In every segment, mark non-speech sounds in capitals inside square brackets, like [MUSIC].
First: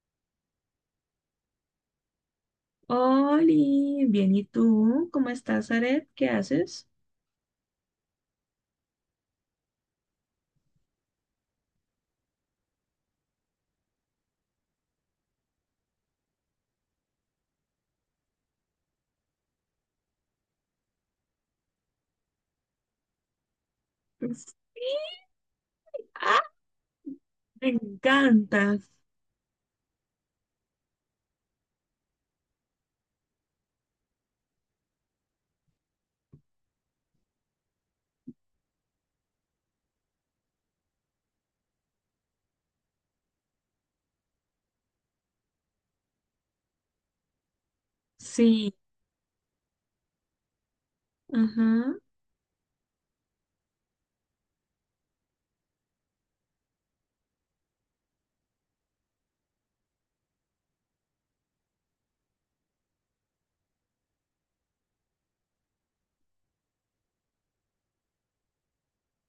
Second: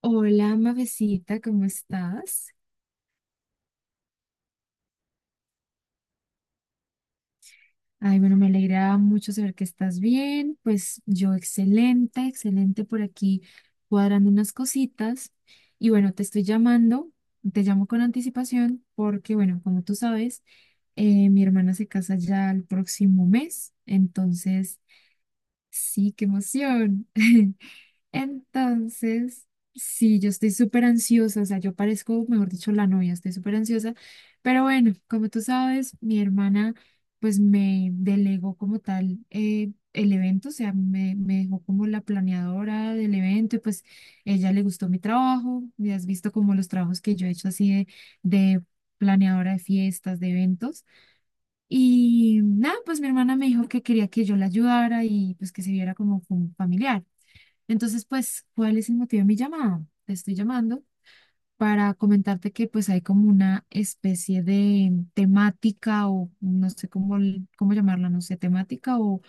Hola, mavecita, ¿cómo estás? Oli, bien, ¿y tú? ¿Cómo estás, Aret? ¿Qué haces? Ay, bueno, me alegra mucho saber que estás bien. Pues yo excelente, excelente por aquí cuadrando unas cositas. Y bueno, te llamo con anticipación porque, bueno, como tú sabes, mi hermana se casa ya el próximo mes. Sí, Entonces, sí, qué ¡ah! emoción. [LAUGHS] Me encanta. Entonces, sí, yo estoy súper ansiosa, o sea, yo parezco, mejor dicho, la novia, estoy súper ansiosa, pero bueno, como tú sabes, mi hermana pues me delegó como tal el evento, o sea, me dejó como la planeadora del evento y pues ella le gustó mi trabajo, y has visto como los trabajos que yo he hecho así de Sí, planeadora de fiestas, de eventos. ajá, Y nada, pues mi hermana me dijo que quería que yo la ayudara y pues que se viera como familiar. Entonces, pues, ¿cuál es el motivo de mi llamada? Te estoy llamando para comentarte que pues hay como una especie de temática o no sé cómo, cómo llamarla, no sé, temática o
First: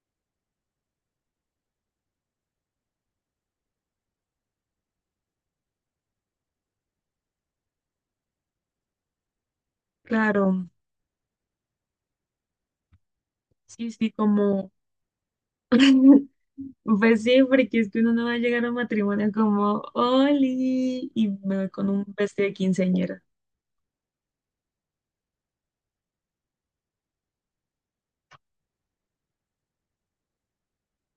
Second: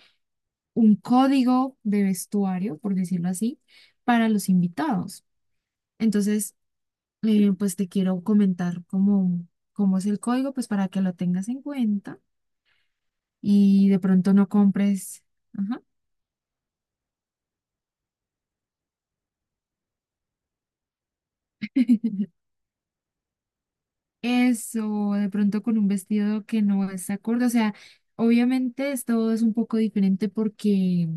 un código de vestuario, por decirlo así, para los invitados. Entonces, pues te quiero comentar cómo, cómo es el código, pues claro. para que lo tengas en cuenta y Sí, de sí, pronto no como. compres. Ajá. [LAUGHS] Pues sí, porque es que uno no va a llegar a un matrimonio como Oli y me voy con un [LAUGHS] vestido de quinceañera. Eso, de pronto con un vestido que no es acorde. O sea, obviamente todo es un poco diferente porque,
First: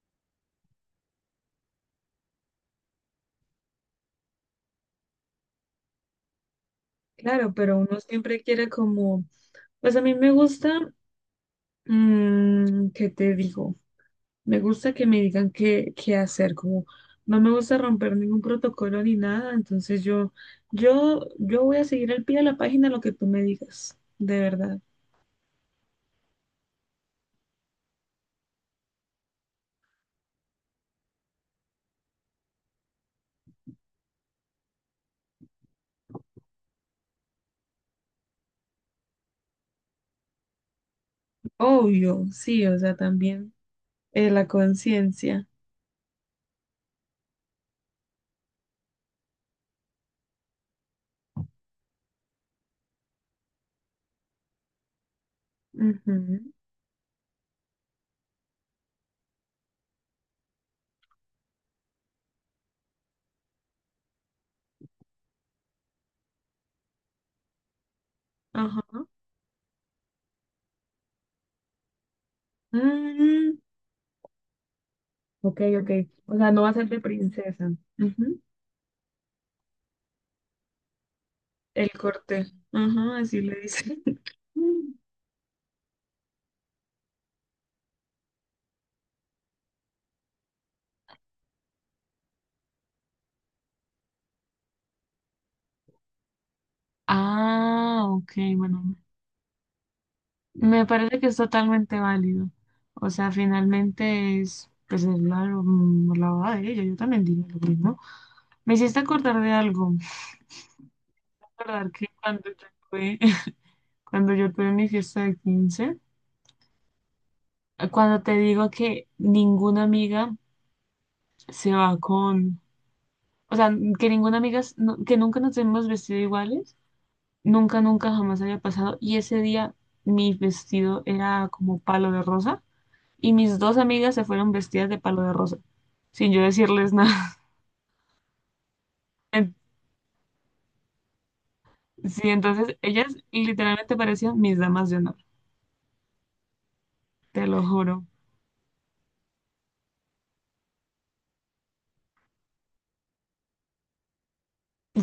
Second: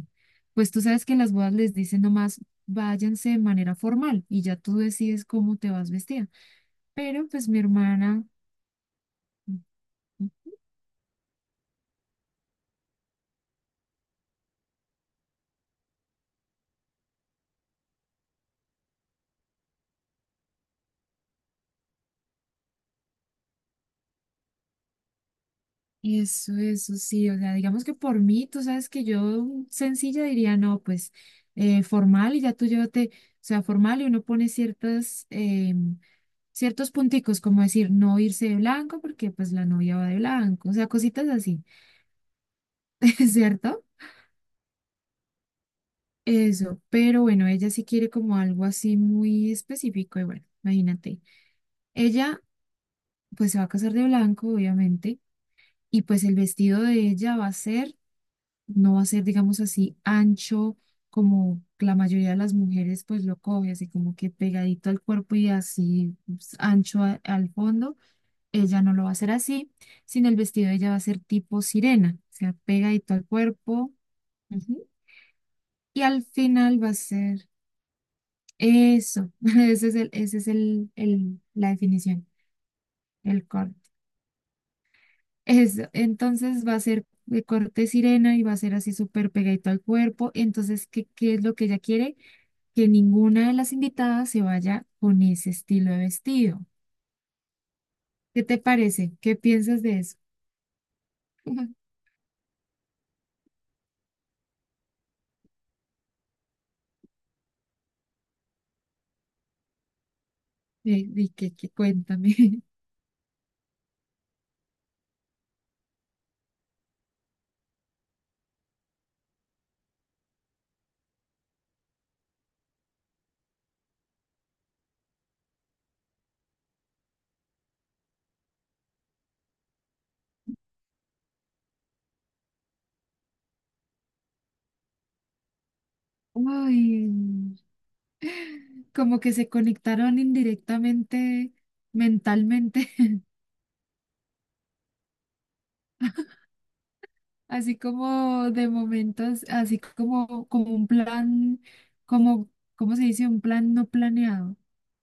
pues tú sabes que en las bodas les dicen nomás váyanse de manera formal y ya tú decides cómo te vas vestida. Pero pues Claro, mi pero uno hermana, siempre quiere como. Pues a mí me ujú. gusta. Mm, ¿qué te digo? Me gusta que me digan qué, hacer, como no me gusta romper ningún protocolo ni nada, entonces yo voy a seguir al pie de la página lo que tú me digas, de verdad. Eso sí, o sea, digamos que por mí, tú sabes que yo sencilla diría, no, pues formal y ya tú llévate, o sea, formal y uno pone ciertos punticos, como decir, no irse de blanco porque pues la novia va de blanco, o sea, cositas así, Obvio, sí, o sea, [LAUGHS] también ¿cierto? La conciencia. Eso, pero bueno, ella sí quiere como algo así muy específico y bueno, imagínate, ella pues se va a casar de blanco, obviamente, y pues el Ujú. vestido de ella va a ser... no va a ser, digamos así, ancho como la mayoría de las mujeres pues lo coge, así como que pegadito al cuerpo y así pues, ancho al fondo. Ella no lo Ajá. va a hacer así, sino el vestido de ella va a ser tipo sirena, o sea, pegadito al Mm, cuerpo. Ujú. ok, ok. Y al O sea, no va a final ser va a de ser princesa. Ujú. eso. [LAUGHS] Ese es la El definición, corte. Ajá, así el le corte. dice. [LAUGHS] Eso, entonces va a ser de corte sirena y va a ser así súper pegadito al cuerpo. Entonces, ¿qué es lo que ella quiere? Que ninguna de las invitadas se vaya con ese estilo de vestido. Ah, ok, ¿Qué te bueno. parece? ¿Qué piensas de eso? Me parece que es [LAUGHS] totalmente válido. O sea, finalmente es, pues, es la la boda de ella. Yo también diría lo mismo. Me hiciste acordar de algo. Me hiciste ¿Y qué? Acordar que Cuéntame. cuando [LAUGHS] tuve, [LAUGHS] cuando yo tuve mi fiesta de 15 cuando te digo que ninguna amiga se va con, o sea, que ninguna amiga, que nunca nos hemos vestido iguales, nunca, nunca jamás había pasado. Y ese día mi vestido era como palo de rosa, y mis dos amigas se fueron vestidas de palo de rosa, sin yo decirles Uy, nada. como [LAUGHS] que se En- conectaron indirectamente, Sí, entonces mentalmente, ellas literalmente parecían mis damas de honor, te [LAUGHS] lo así juro. como de momentos, así como, como un plan, como, ¿cómo se dice? Un plan no planeado.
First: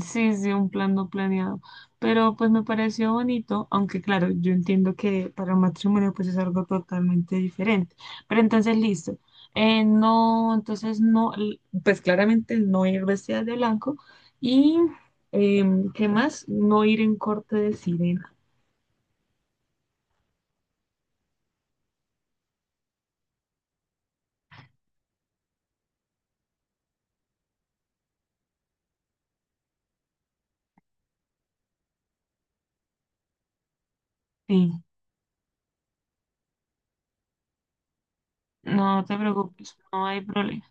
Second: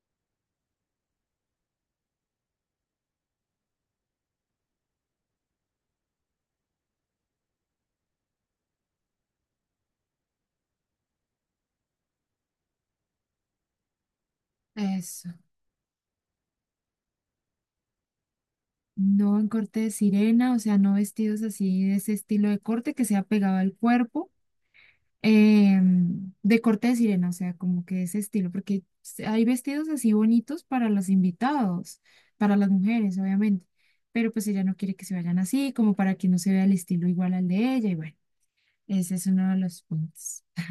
Sí, sí, un plan no planeado. Pero pues me pareció bonito, aunque claro, yo entiendo que para un matrimonio pues es algo totalmente diferente. Pero entonces listo. No, entonces no, pues claramente no ir vestida de blanco. Y Eso. ¿Qué más? No ir en corte de sirena. No en corte de sirena, o sea, no vestidos así de ese estilo de corte que sea pegado al cuerpo, eh, de corte de sirena, o sea, como que ese estilo, porque hay vestidos así bonitos para los invitados, para las mujeres, obviamente, pero pues ella no Sí, quiere que se vayan así, como para que no se vea el estilo igual al de ella, y bueno, no ese te es uno de preocupes, los no hay puntos. problema.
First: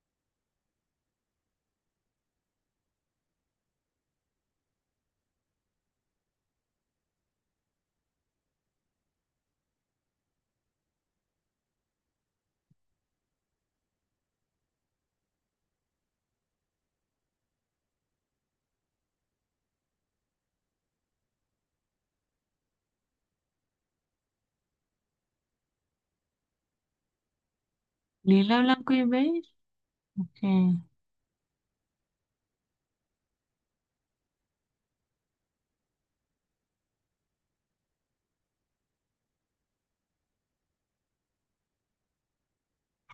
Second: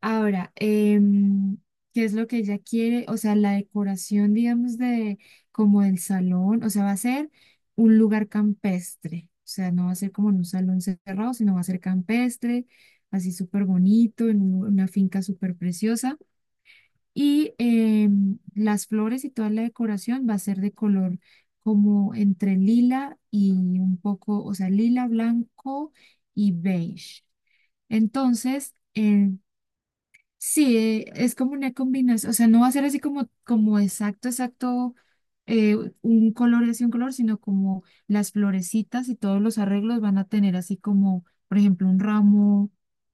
Ahora, ¿qué es lo que ella quiere? O sea, la decoración, digamos, de como del salón, o sea, va a ser un lugar campestre. O sea, no va a ser como en un salón cerrado, sino va a ser campestre, así súper bonito, en una finca súper preciosa. Y las flores y toda la decoración va a ser de color como entre lila y un poco, o sea, lila, blanco y beige. Lila, Entonces, blanco y beige. Ok. sí, es como una combinación, o sea, no va a ser así como, como exacto, exacto, eh, un color y así un color, sino como las florecitas y todos los arreglos van a tener así como, por ejemplo, un ramo,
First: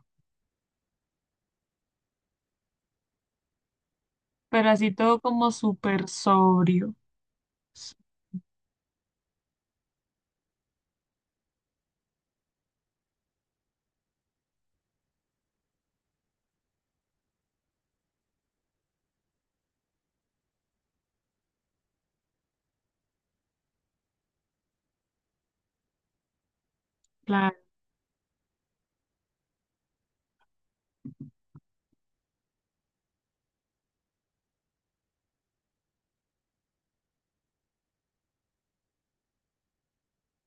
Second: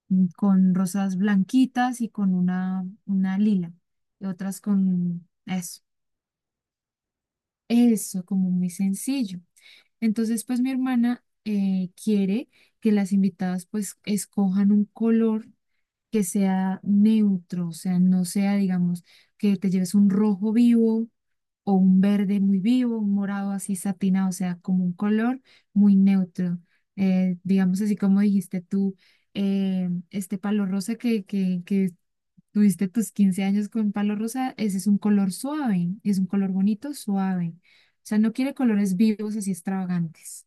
con rosas blanquitas y con una lila, y otras Pero así todo con como eso, súper sobrio. eso, como muy sencillo. Entonces, pues mi hermana quiere que las invitadas pues escojan un color que sea neutro, o sea, no sea, digamos, que te lleves un rojo vivo o un verde muy vivo, un morado así satinado, o sea, como un color muy neutro. Claro. Digamos así como dijiste tú, este palo rosa que tuviste tus 15 años con palo rosa, ese es un color suave, es un color bonito, suave. O sea, no quiere colores vivos así extravagantes.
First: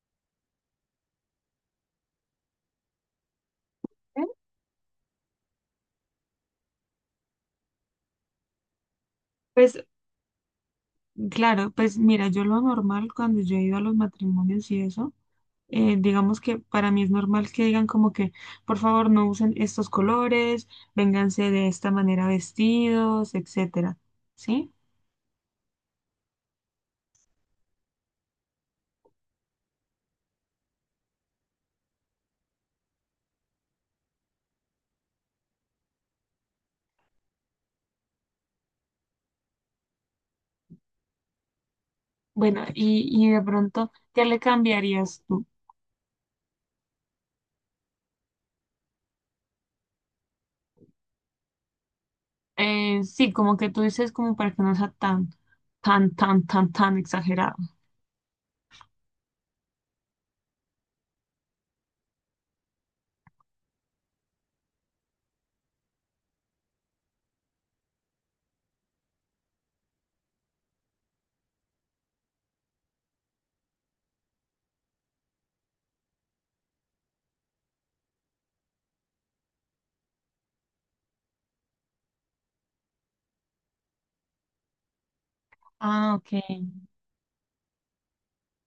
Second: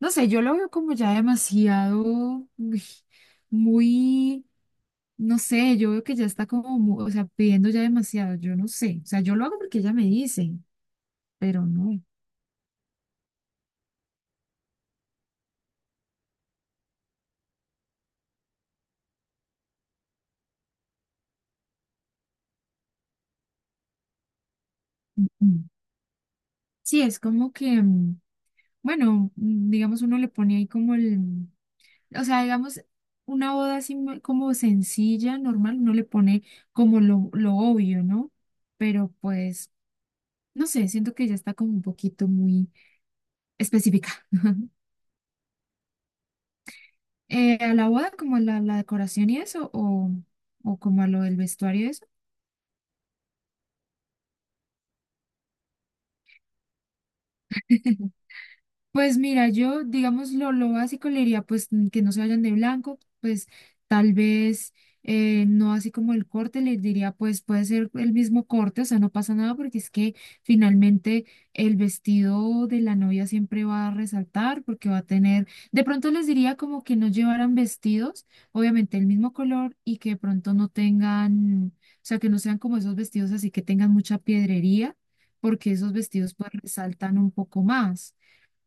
No sé, yo lo veo como ya demasiado, uy, muy no sé, yo veo que ya está como, o sea, pidiendo ya demasiado, yo no sé, o sea, yo lo hago Pues porque ella me dice, pero claro, pues no. mira, yo lo normal cuando yo he ido a los matrimonios y eso, digamos que para mí es normal que digan como que, por favor, no usen estos colores, vénganse de esta manera vestidos, etcétera. ¿Sí? Mm. Sí, es como que, mm, bueno, mm, digamos, uno le pone ahí como el, o sea, digamos, una boda así como sencilla, normal, uno le pone como lo obvio, ¿no? Pero pues, no sé, siento que ya está como un poquito Bueno, muy y de pronto, específica. ¿qué le [LAUGHS] cambiarías tú? ¿A la boda como a la decoración y eso, o como a lo del vestuario y eso? Sí, como que tú dices como para que no sea tan exagerado. Pues mira, yo, digamos, lo básico le diría, pues, mm, que no se vayan de blanco, pues, tal vez, no así como el corte, le diría, pues, puede ser el mismo corte, o sea, no pasa nada, porque es que finalmente el vestido de la novia siempre va a resaltar, porque va a tener, de pronto les diría como que no llevaran vestidos, obviamente el mismo color, y que de pronto no tengan, o sea, que no sean como esos vestidos así que tengan mucha piedrería, porque esos Ah, ok. vestidos, pues, resaltan un poco más,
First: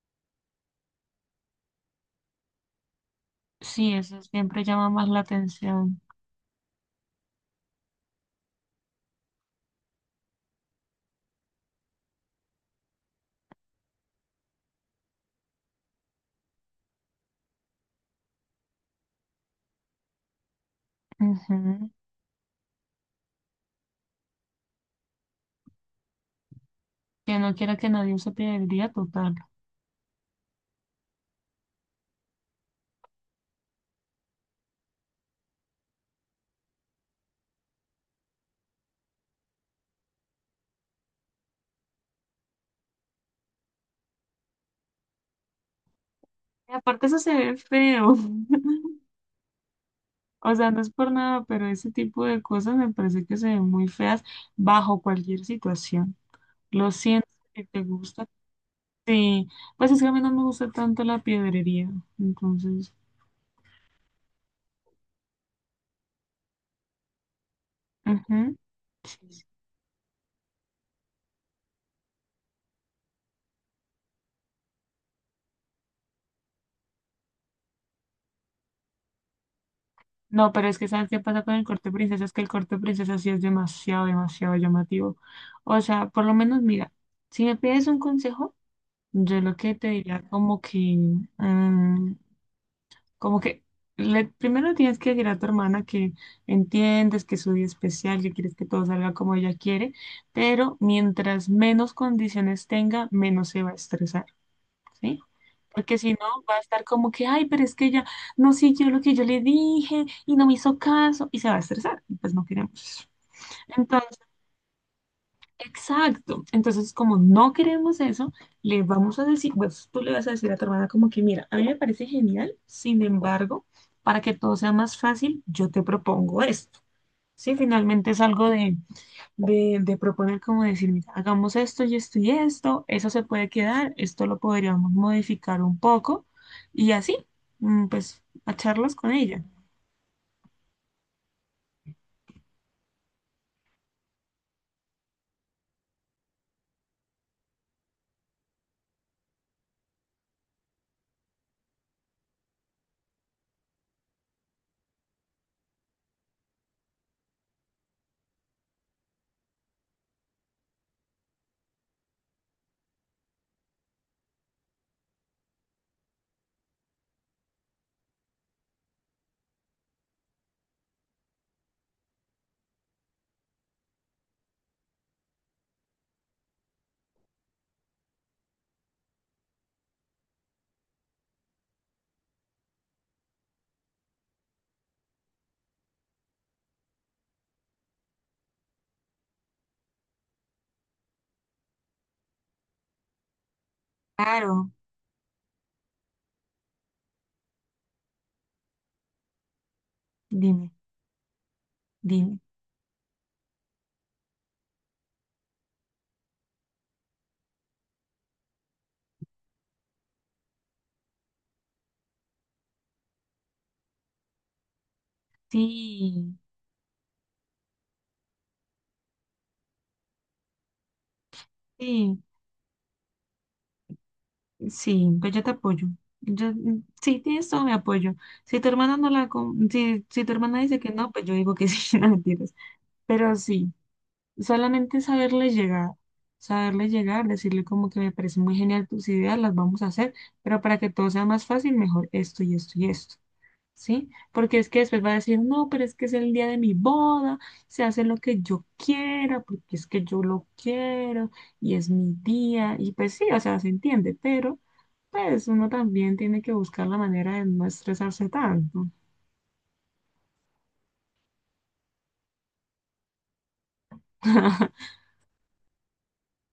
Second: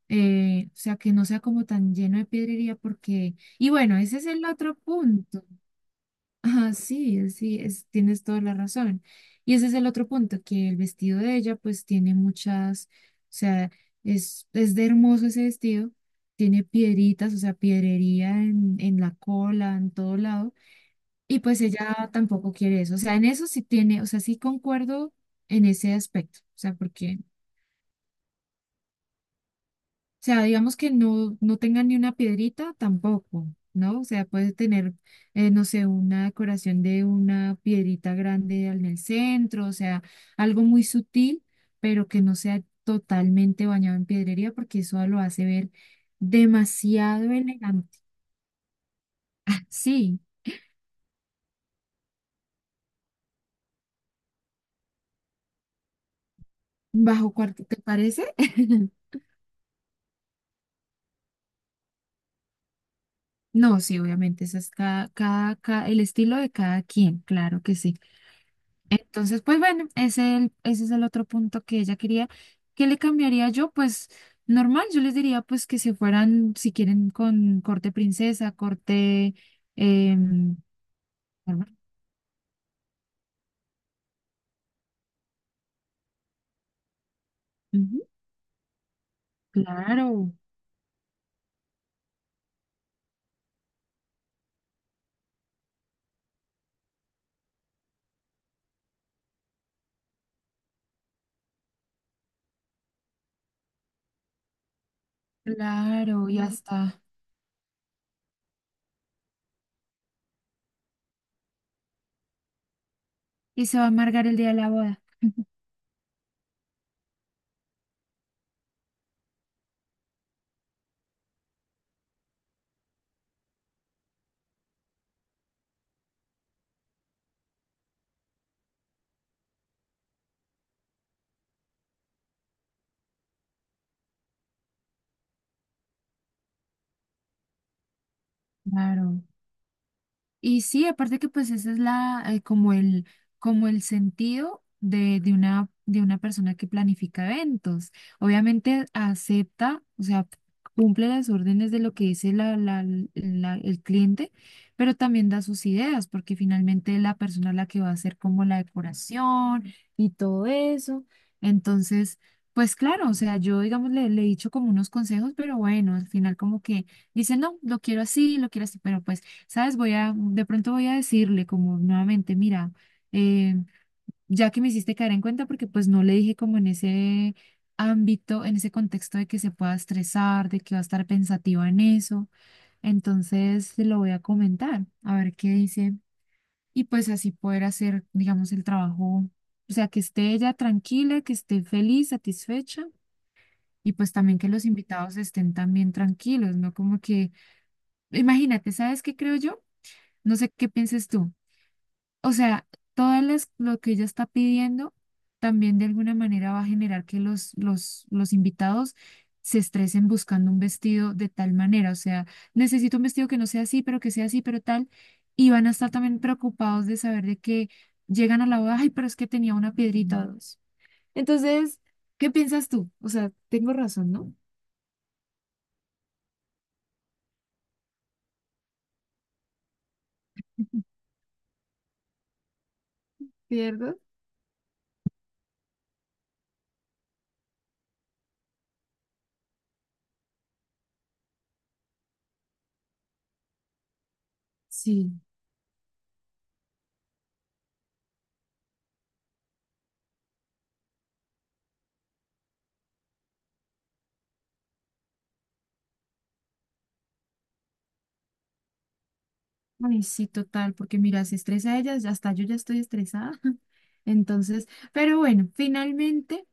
o sea, que no sea como tan lleno de piedrería porque, y Sí, bueno, ese eso es el siempre otro llama más la punto. [LAUGHS] atención. Ah, sí, sí, es, tienes toda la razón. Y ese es el otro punto, que el vestido de ella pues tiene muchas, o sea, es de hermoso ese vestido, tiene piedritas, o sea, piedrería en la cola, en todo lado, y pues Ujú. ella tampoco quiere eso. O sea, en eso sí tiene, o sea, sí concuerdo en ese aspecto, o sea, porque... Que no quiera que nadie use día total. O sea, digamos que no, no tenga ni una piedrita tampoco, ¿no? O sea, puede tener, no sé, una decoración de una piedrita grande en el centro, o sea, algo muy sutil, pero que no sea totalmente bañado en piedrería, porque eso lo hace ver Y aparte eso demasiado se ve elegante. feo. [LAUGHS] Sí, O sea, no es por nada, pero ese tipo de cosas me parece que se ven muy feas bajo cualquier situación. Lo siento bajo que cuarto, ¿te te gusta. parece? [LAUGHS] Sí, pues es que a mí no me gusta tanto la piedrería. Entonces, No, sí, obviamente, eso es el estilo de cada quien, claro que sí. ujú. Entonces, pues bueno, ese, ese es el otro punto que ella quería. ¿Qué le cambiaría yo? Pues normal, yo les diría pues que se fueran, si quieren, con corte princesa, corte... No, em, pero es que ¿sabes qué pasa con el normal. corte princesa? Es que el corte princesa sí es demasiado, demasiado llamativo. O sea, por lo menos, mira, si me pides un Ujú. consejo, yo lo que te diría Claro, como que, mm, como que primero tienes que decir a tu hermana que entiendes que es su día especial, que quieres que todo salga como ella quiere, pero mientras menos condiciones tenga, menos se va a estresar. ¿Sí? Porque si no, claro, ya va a estar está. como que, ay, pero es que ella no siguió lo que yo le dije y no me hizo caso y se va a estresar. Y pues no queremos eso. Y se va a Entonces, amargar el día de la boda. [LAUGHS] exacto. Entonces, como no queremos eso, le vamos a decir, pues tú le vas a decir a tu hermana como que, mira, a mí me parece genial, sin embargo, para que todo sea más fácil, yo te propongo esto. Sí, finalmente es algo de proponer como decir, mira, hagamos esto y esto y esto, eso se puede quedar, esto lo podríamos modificar un poco y así, mm, pues, a charlas con Claro. ella. Y sí, aparte que pues ese es la, como el sentido de una persona que planifica eventos. Obviamente acepta, o sea, cumple las órdenes de lo que dice el cliente, pero también da sus ideas, porque finalmente es la persona la que va a hacer como la decoración y todo eso. Entonces, pues claro, o sea, yo digamos le, le he dicho como unos consejos, pero bueno, al final como que dice, no, lo quiero así, pero pues... ¿Sabes? De pronto voy a decirle como nuevamente, mira, eh, ya que me hiciste caer en cuenta, porque pues no le dije como en ese ámbito, en ese contexto de que se pueda estresar, de que va a estar pensativa en eso, entonces se lo voy a comentar, a ver qué dice, y pues así poder hacer, digamos, el trabajo, o sea, que esté ella tranquila, que esté feliz, satisfecha, y pues también que los Claro, invitados estén también tranquilos, ¿no? Como que, imagínate, ¿sabes qué creo yo? No sé qué dime, pienses tú. O dime. sea, todo lo que ella está pidiendo también de alguna manera va a generar que los invitados se estresen buscando un vestido de tal manera. O sea, necesito un vestido que no sea así, pero que sea así, pero tal. Y van a estar también Sí, preocupados de saber de que llegan a la boda, ay, pero es que tenía una piedrita o dos. Entonces, sí, ¿qué piensas tú? O sea, tengo razón, ¿no? sí, pues yo te apoyo. Yo, mm, sí, tienes todo mi apoyo. Si tu hermana no si tu hermana dice que no, pues yo digo que [LAUGHS] sí, no mentiras. Pero sí. ¿Pierdo? Solamente saberle llegar, decirle como que me parece muy genial tus ideas, las vamos a hacer, pero para que todo sea más fácil, mejor esto y esto y esto, ¿sí? Porque es que después va Sí. a decir, no, pero es que es el día de mi boda, se hace lo que yo quiera, porque es que yo lo quiero y es mi día, y pues sí, o sea, se entiende, pero pues uno también tiene que buscar la manera de no estresarse tanto. Ay, sí, total, porque mira, se estresa ella, ya hasta yo ya estoy estresada. [LAUGHS] Entonces, [LAUGHS] pero bueno, finalmente,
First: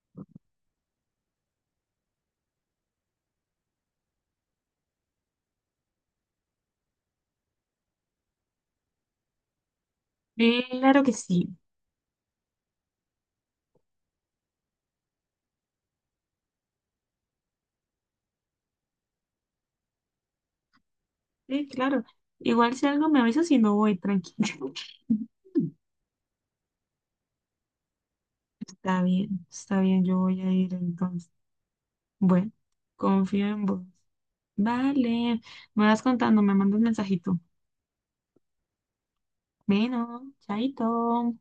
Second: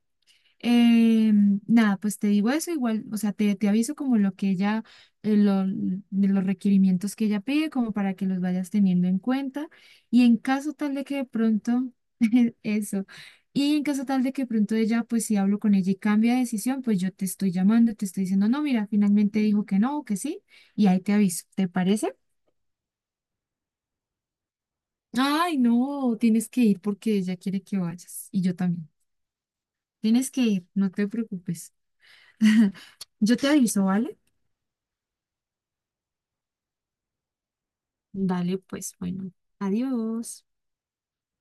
eh, nada, pues te digo eso igual, o sea, te aviso como lo que ella, de los requerimientos que ella pide, como para que los vayas teniendo en cuenta. Y en caso tal Claro de que que de sí. pronto, [LAUGHS] eso, y en caso tal de que de pronto ella, pues si hablo con ella y cambia de decisión, pues yo te estoy llamando, te estoy diciendo, no, mira, finalmente dijo que no, que sí, y ahí te aviso, ¿te Sí, claro. parece? Igual si algo me avisa, si no voy, tranquilo. Ay, [LAUGHS] no, tienes que ir porque ella quiere que vayas y yo también. Está bien, yo Tienes voy que a ir, ir no te entonces. preocupes. Bueno, [LAUGHS] Yo confío te en vos. aviso, ¿vale? Vale, me vas contando, me mandas un mensajito. Dale, pues, bueno, Bueno, adiós. chaito.